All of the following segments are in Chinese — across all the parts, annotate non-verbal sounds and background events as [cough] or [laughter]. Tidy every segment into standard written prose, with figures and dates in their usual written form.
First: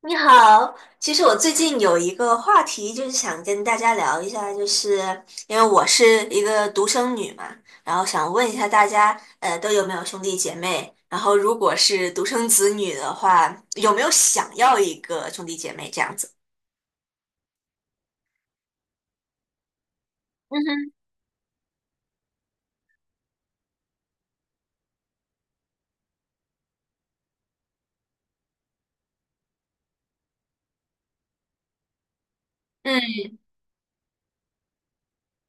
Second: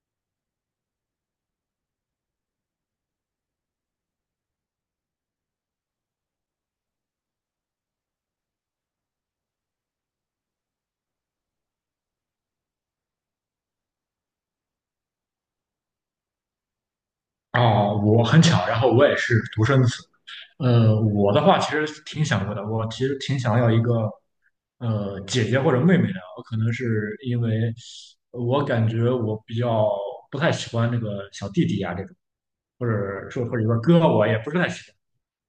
你好，其实我最近有一个话题，就是想跟大家聊一下，就是因为我是一个独生女嘛，然后想问一下大家，都有没有兄弟姐妹？然后如果是独生子女的话，有没有想要一个兄弟姐妹这样子？哦，我很巧，然后我也是独生子。嗯哼，我的话其实挺想过的，我其实挺想要一个姐姐或者妹妹的。我可能是因为我感觉我比较不太喜欢那个小弟弟呀、这种，或者嗯说或者说哥，我也不是太喜欢。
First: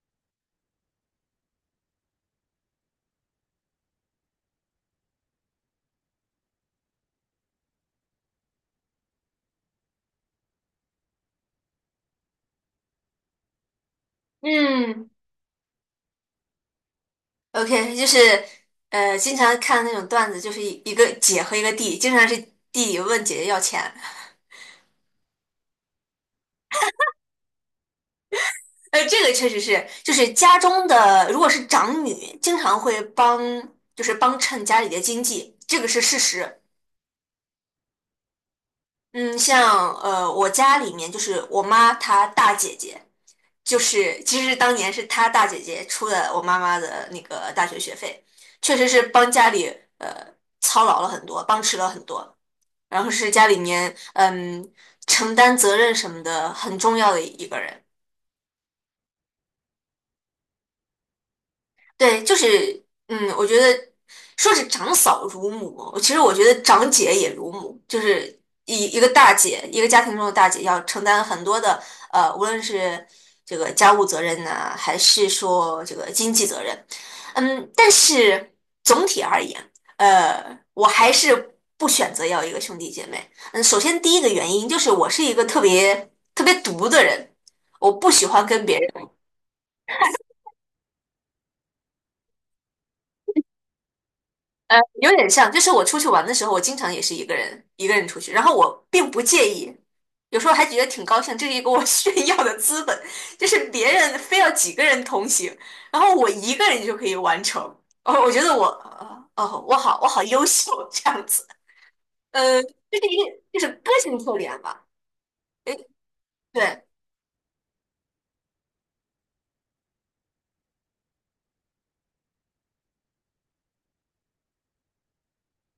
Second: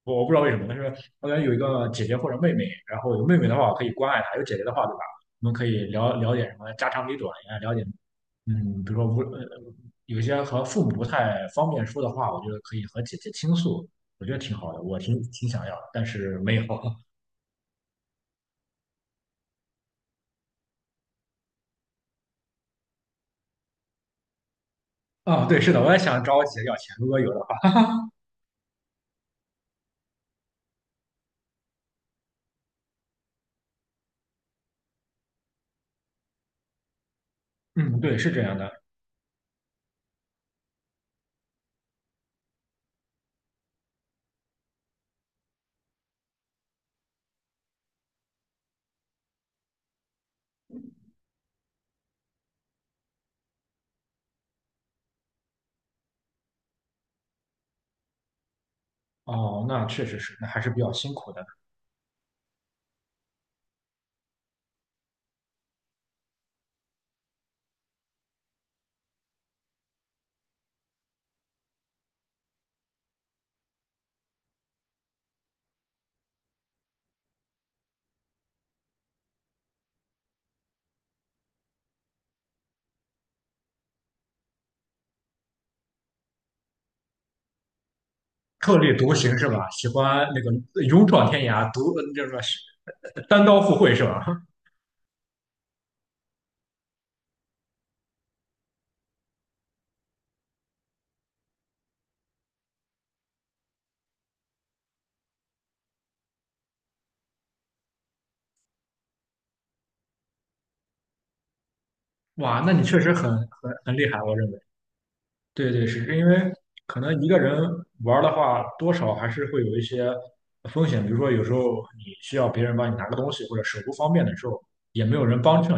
我不知道为什么，但是我感有一个姐姐或者妹妹，然后有妹妹的话，我可以关爱她；有姐姐的话，对吧？我们可以聊聊点什么家长里短呀，了解，嗯，比如说无呃，有一些和父母不太方便说的话，我觉得可以和姐姐倾诉，我觉得挺好的，我嗯挺挺想要的，但是没有。[laughs] ，OK，就是经常看那种段子，就是一个姐和一个弟，经常是弟弟问姐姐要钱。啊、对，是的，我也想找我姐要钱，如果有的话。[laughs] 这个确实是，就是家中的，如果是长女，经常会帮，就是帮衬家里的经济，这个是事实。嗯，对，是这样的。嗯，像我家里面就是我妈她大姐姐，就是其实当年是她大姐姐出了我妈妈的那个大学学费，确实是帮家里呃操劳了很多，帮持了很多，然后是家里面承担责任什么的很重要的一个人。哦，那确实是，那还是比较辛苦的。对，就是，我觉得说是长嫂如母，其实我觉得长姐也如母，就是一个大姐，一个家庭中的大姐要承担很多的，无论是这个家务责任呐、还是说这个经济责任。但是总体而言，我还是不选择要一个兄弟姐妹。嗯，首先第一个原因就是我是一个特别特别独的人，我不喜欢跟特别立人。独行是吧？喜欢那个勇闯天涯，独那什么单刀赴会是吧？有点像，就是我出去玩的时候，我经常也是一个人一个人出去，然后我并不介意，有时候还觉得挺高兴，这是一个我 [laughs] 炫耀的资本，就是别人非要几个人同行，然后我一个人就可以完成。哦，我觉得我，我好优秀这样子。哇，那你这确是实一个很就是很个很厉性害，特我认点为。吧。对哎，对，是因为对，可能一个人玩儿的话，多少还是会有一些风险，比如说有时候你需要别人帮你拿个东西，或者手不方便的时候，也没有人帮衬。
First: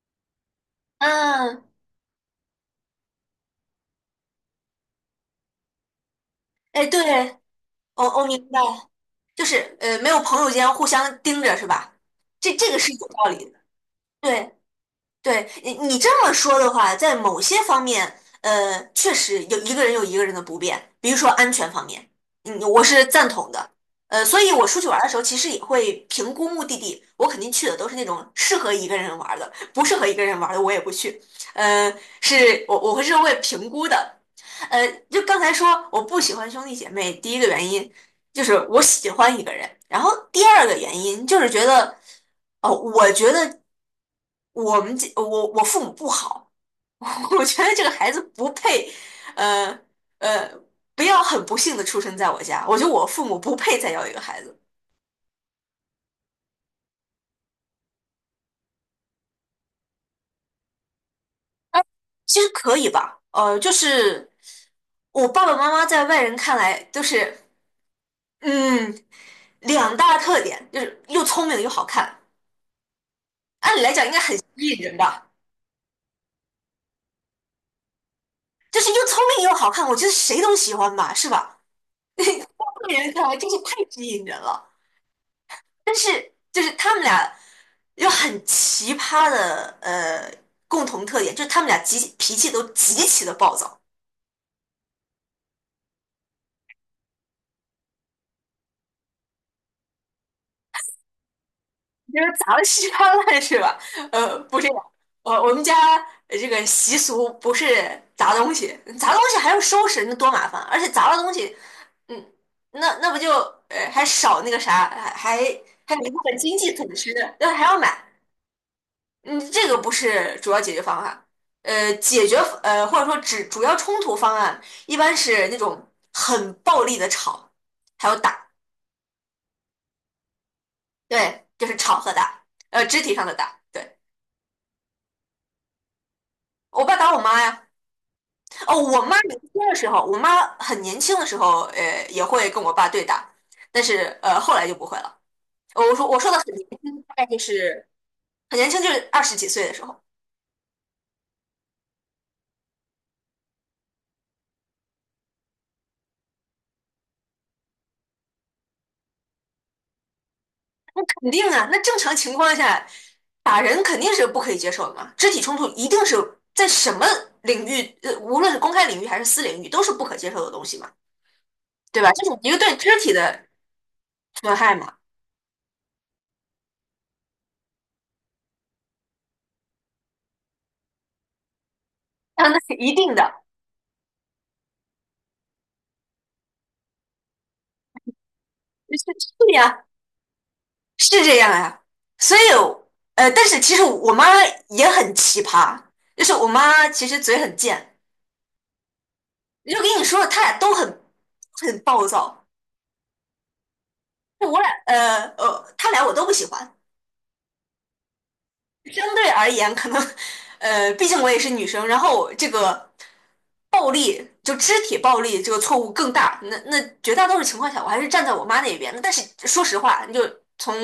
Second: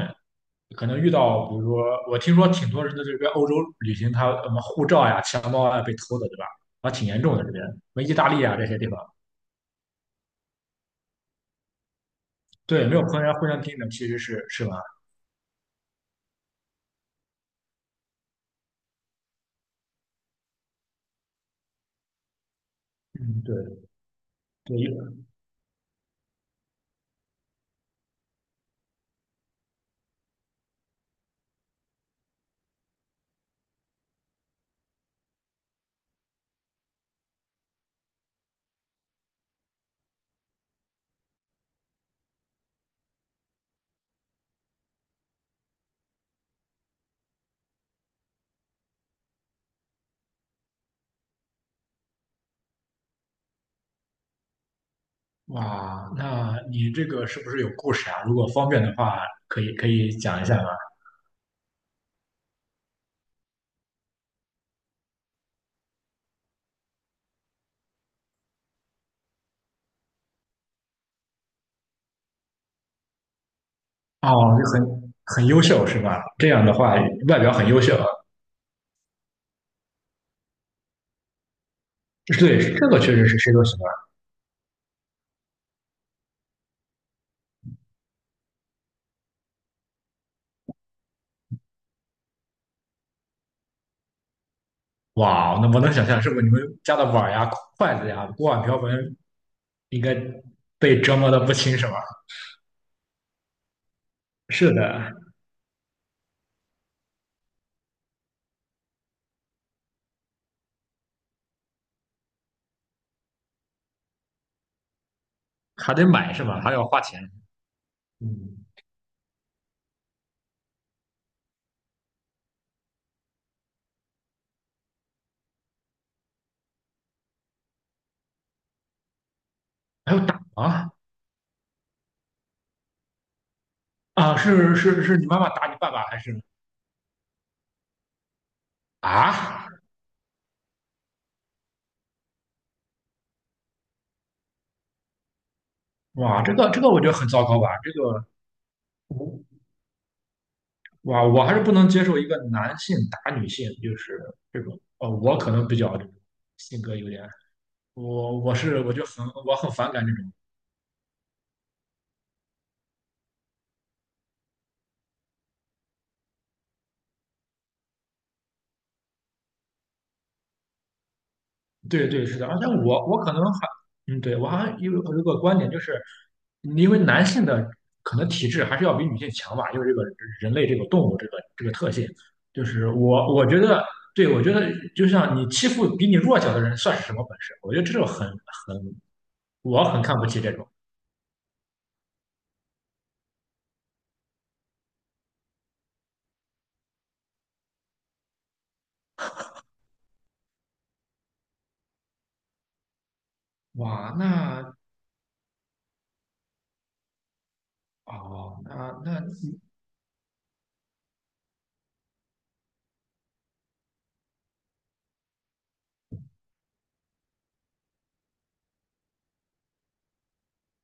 可能遇到，比如嗯，说我听说挺多人在这边欧洲旅行，他什么护照呀、钱包啊被偷的，对吧？哎，啊，挺严对，重的这边，什么意我大明利啊白，这些地方。就是没有朋友间互相盯着是吧？这个对，是没有有朋道友理互的。相盯着，其实是对。是吧？对，你这么说的话，在某些方面，确实有一个人有一个人的不便，比如说安全方面，我是赞嗯，同的。对所以我出去玩的对。时候，其实也会评估目的地，我肯定去的都是那种适合一个人玩的，不适合一个人玩的我也不去。呃，是我会会评估的。就刚才说我不喜欢兄弟姐妹，第一个原因，就是我喜欢一个人。然后第二个原因就是觉得，哦，我觉得我们这我父母不好。[laughs] 我觉得这个孩子不配，呃呃，不要很不幸的出生在我家，我觉得我父母不配再要一个孩子。哇，那你这个是不是有故事啊？如果方便的话，可以讲一下吗？其实可以吧，就是我爸爸妈妈在外人看来都是，嗯，两大特点就是又聪明又好看，按理来讲应该哦，很吸就引人很吧。很优秀是吧？这样的话，外表很优秀，啊。就是又聪明又好看，我觉得谁都喜欢吧，是吧？聪对，这明个人确看实来是真谁是都喜太欢。吸引人了。但是就是他们俩有很奇葩的共同特点，就是他们俩脾气都极其的暴躁。哇哦，那我能想象，是不是你们家的碗呀、筷子呀、锅碗瓢盆应该被折磨的不轻是吧？就是砸了稀巴烂是吧？不是是这样。的。我们家这个习俗不是砸东西，砸东西还要收拾，那多麻烦，而且砸了东西。嗯，那不就还少那个啥，还还有得一部买分是经吧？还济要损花失，钱。那还要买。嗯。嗯，这个不是主要解决方案。解决或者说只主要冲突方案，一般是那种很暴力的吵，还有打。还要打吗？对，就是吵和打，肢体上的打。对，啊！是你妈妈打你爸爸还是我爸打我妈呀。哦，我妈年轻啊？的时候，我妈很年轻的时候，也会跟我爸对打，但是后来就不会了。我说的哇，很这年个这个我轻，觉得大概很就糟糕吧？是这个很年轻，就是二十几岁的时候。哇，我还是不能接受一个男性打女性，就是这种。我可能比较这种性格有点，我我是我就很我很反感这种。肯定啊，那正常情况下，打人肯定是不可以接受的嘛，肢体冲突一定是在什么领域，无论是公开领域还是私领域，都是不可接受的东西嘛，对对吧？这对，是是的，一个而且对肢我体我可能的还，嗯，对，我损好害像有嘛。有个观点，就是因为男性的可能体质还是要比女性强吧，因为这个人类这个动物这个特性，啊，那就是是一定的。我觉得，对我觉得就像你欺负比你弱小的人算是什么本事？我觉得这种很，是是呀。我很看不起这种。是这样呀。所以，但是其实我妈也很奇葩，就是我妈其实嘴很贱，就跟你说，她俩都很暴躁。哇，那他俩我都不喜欢。哦，那相那，对而言，可能，毕竟我也是女生，然后这个暴力，就肢体暴力这个错误更大。那绝大多数情况下，我还是站在我妈那边的。但是说实话，你就从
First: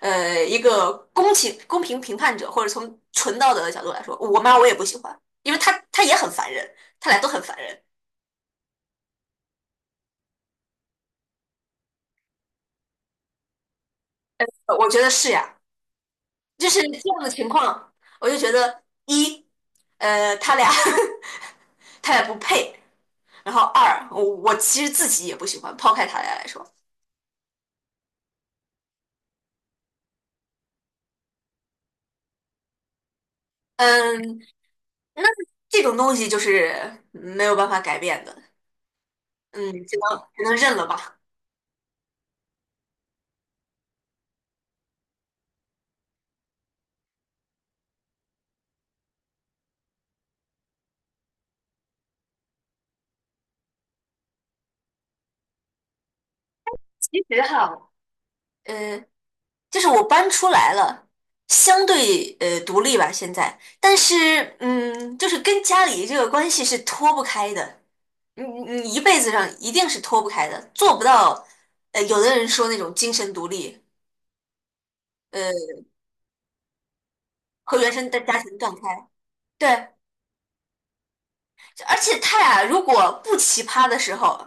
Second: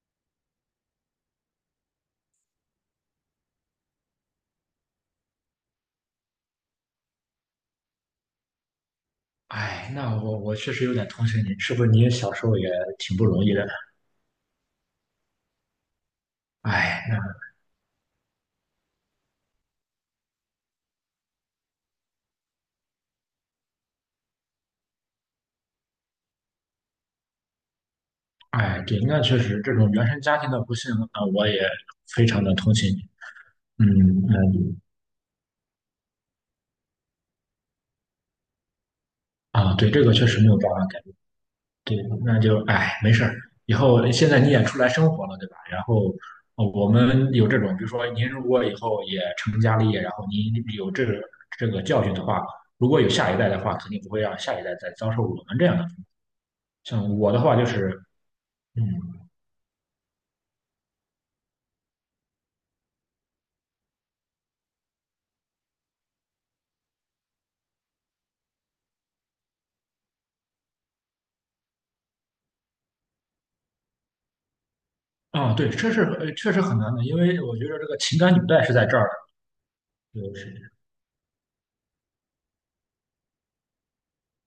一个公平评判者，或者从纯道德的角度来说，我妈我也不喜欢，因为她也很烦人，她俩都很烦人。哎，那我确实有点同情你，是不是你小时候也挺不容易的？我觉得是呀，就是哎，这那样的情况，我就觉得一，他俩 [laughs] 他俩不配。然后二，我其实自己也不喜欢，抛开他俩来说。哎，对，那确实这种原生家庭的不幸那我也非常的同情你。嗯嗯，嗯。那这种东西就是没有办法改变的。嗯，啊，对，这个确实只没能有办认法了改变。吧。对，那就哎，没事儿，以后现在你也出来生活了，对吧？然后我们有这种，比如说您如果以后也成家立业，然后您有这个教训的话，如果有下一代的话，肯定不会让下一代再遭受我们这样的。像其我的实话就哈，是，呃，嗯。就是我搬出来了，相对独立吧，现在。但是就是跟家里这个关系是脱不开的，你一辈子上一定是脱不开的，做不到。有的人说那种精神独立，呃，啊，对，这是确实很难的，因为我觉和得这原个生情的感家纽庭带是断在这开。儿对。的，就是而且他俩如果不奇葩的时候，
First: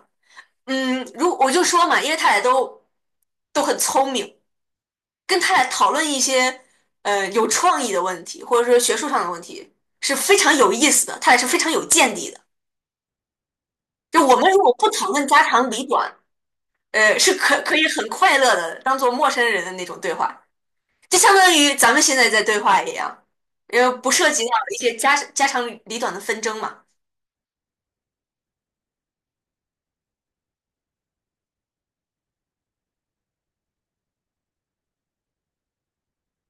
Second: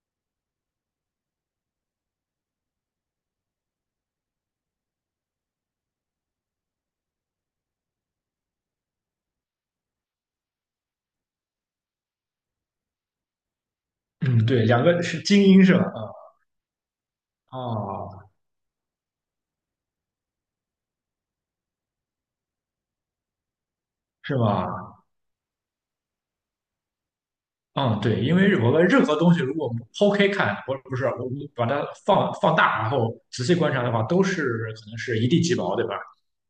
如我就说嘛，因为他俩都很聪明，跟他俩讨论一些有创意的问题，或者说学术上的问题是非常有意思的，他俩是非常有见地的。就我嗯。们如对，果两不个讨是论精家英长是吧？里短，是啊可以很啊，快乐的当做陌生人的那种对话，就相当于咱们现在在对话一样，因为不涉是及到一些吧？家长里短的纷争嘛。嗯，对，因为我们任何东西，如果我们剖开看，不是我们把它放大，然后仔细观察的话，都是可能是一地鸡毛，对吧？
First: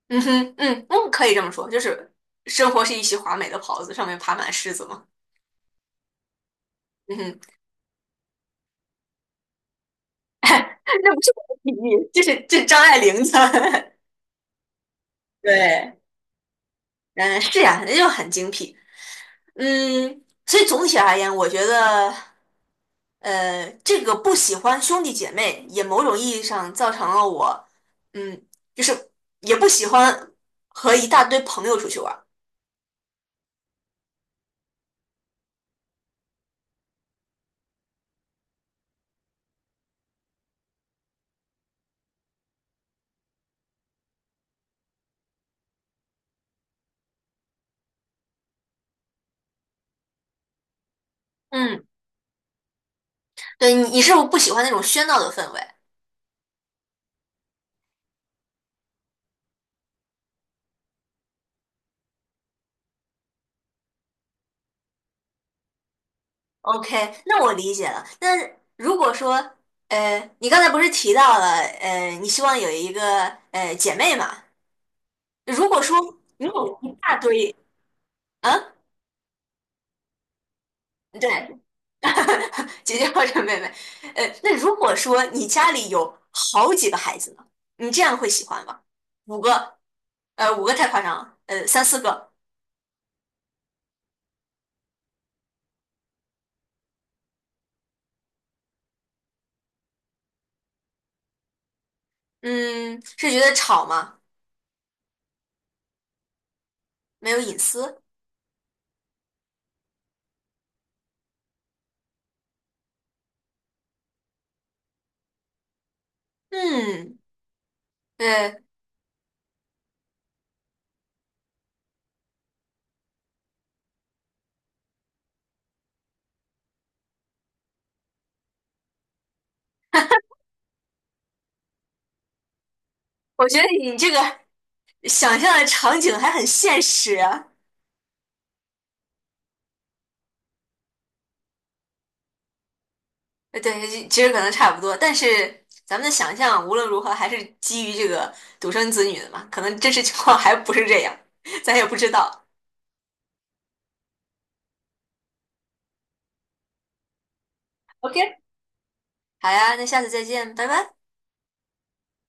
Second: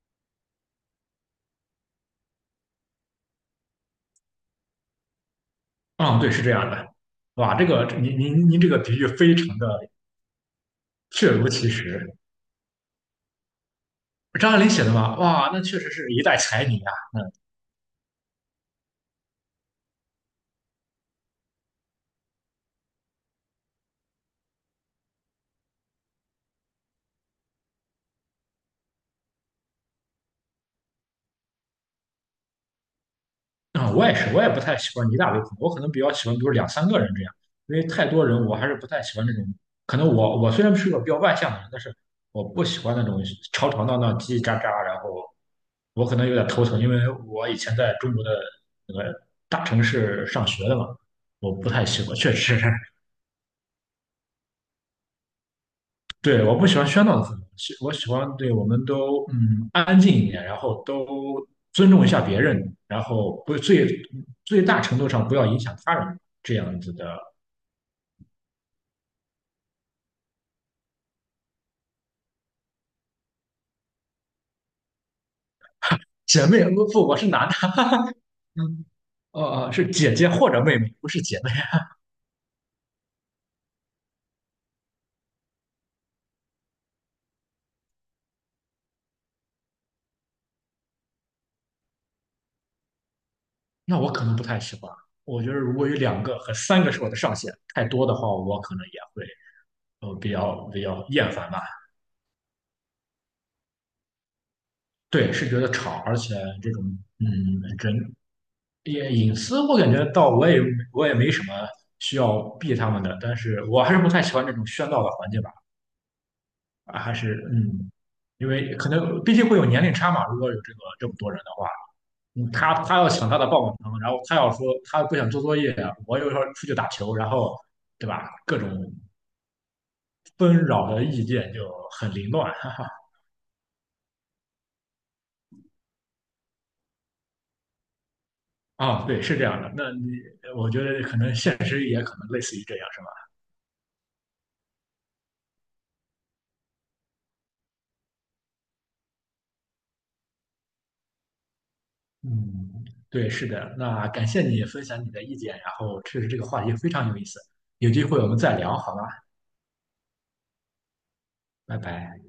嗯哼，嗯嗯，可以这么说，就是生活是一袭华美的袍子，上面爬满虱子嘛。嗯，对，是这样的。嗯哼，哇，这个您这个比喻非常的 [laughs] 那不确是如我的其比实。喻，这是张爱玲的。张爱玲写的嘛，[laughs] 哇，那确实对，是一代才女啊。嗯，是呀，那就很精辟。所以总体而言，我觉得，这个不喜欢兄弟姐妹，也某种意义上造成了我，嗯，就是也不喜欢和一大堆朋友出去玩儿。啊、我也是，我也不太喜欢一大堆朋友，我可能比较喜欢，比如两三个人这样，因为太多人，我还是不太喜欢那种。可能我虽然是个比较外向的人，但是我不喜欢那种吵吵闹闹、叽叽喳喳，然后我可能有点头疼，因为我以前在中国的那个大城市上学的嘛，我不嗯，太喜欢，确实。[laughs] 对，你是不是不喜欢那种喧闹的氛围？对，我不喜欢喧闹的氛围，我喜欢对我们都嗯安静一点，然后都尊重一下别人，然后不最最大程度上不要影响他人这样子的。 OK,那我理解了。那如果说，你刚才不是提到了，你希望有一个姐妹嘛？如果说你姐妹，有不一不，我大是男的，堆，啊，嗯，是姐姐或者妹妹，不是姐妹。对，[laughs] 姐姐或者妹妹。那如果说你家里有好几个孩子呢，你这样会喜欢吗？五个，五个太夸张了，三四个？那我可能不太喜欢。我觉得如果有两个和三个是我的上限，太多的话，我可能也会比较厌烦吧。嗯，是觉得吵吗？对，是觉得吵，而且这种嗯没有隐私？人也隐私，我感觉倒我也没什么需要避他们的，但是我还是不太喜欢这种喧闹的环境吧，啊还嗯，是嗯。因对，为可能毕竟会有年龄差嘛，如果有这个这么多人的话，嗯他他要抢他的棒棒糖，然后他要说他不想做作业啊，我有时候出去打球，然后对吧，各种纷扰的意见就很凌乱，[laughs] 哈哈，我觉得你这个想象的场景还很现实啊。啊，对，是这样的，那你我觉得可能现实也可能类似于这样。是吧？对，其实可能差不多，但是咱们的想象无论如何还是基于这个独生子女的嘛，可能真实情况还不是这样，咱也不知道。嗯，对，是的。那感谢你分享你的意见，然后确实这个话题非常有意思，有机 OK,会我们再聊，好吗？好呀，那下次再见，拜拜。拜拜。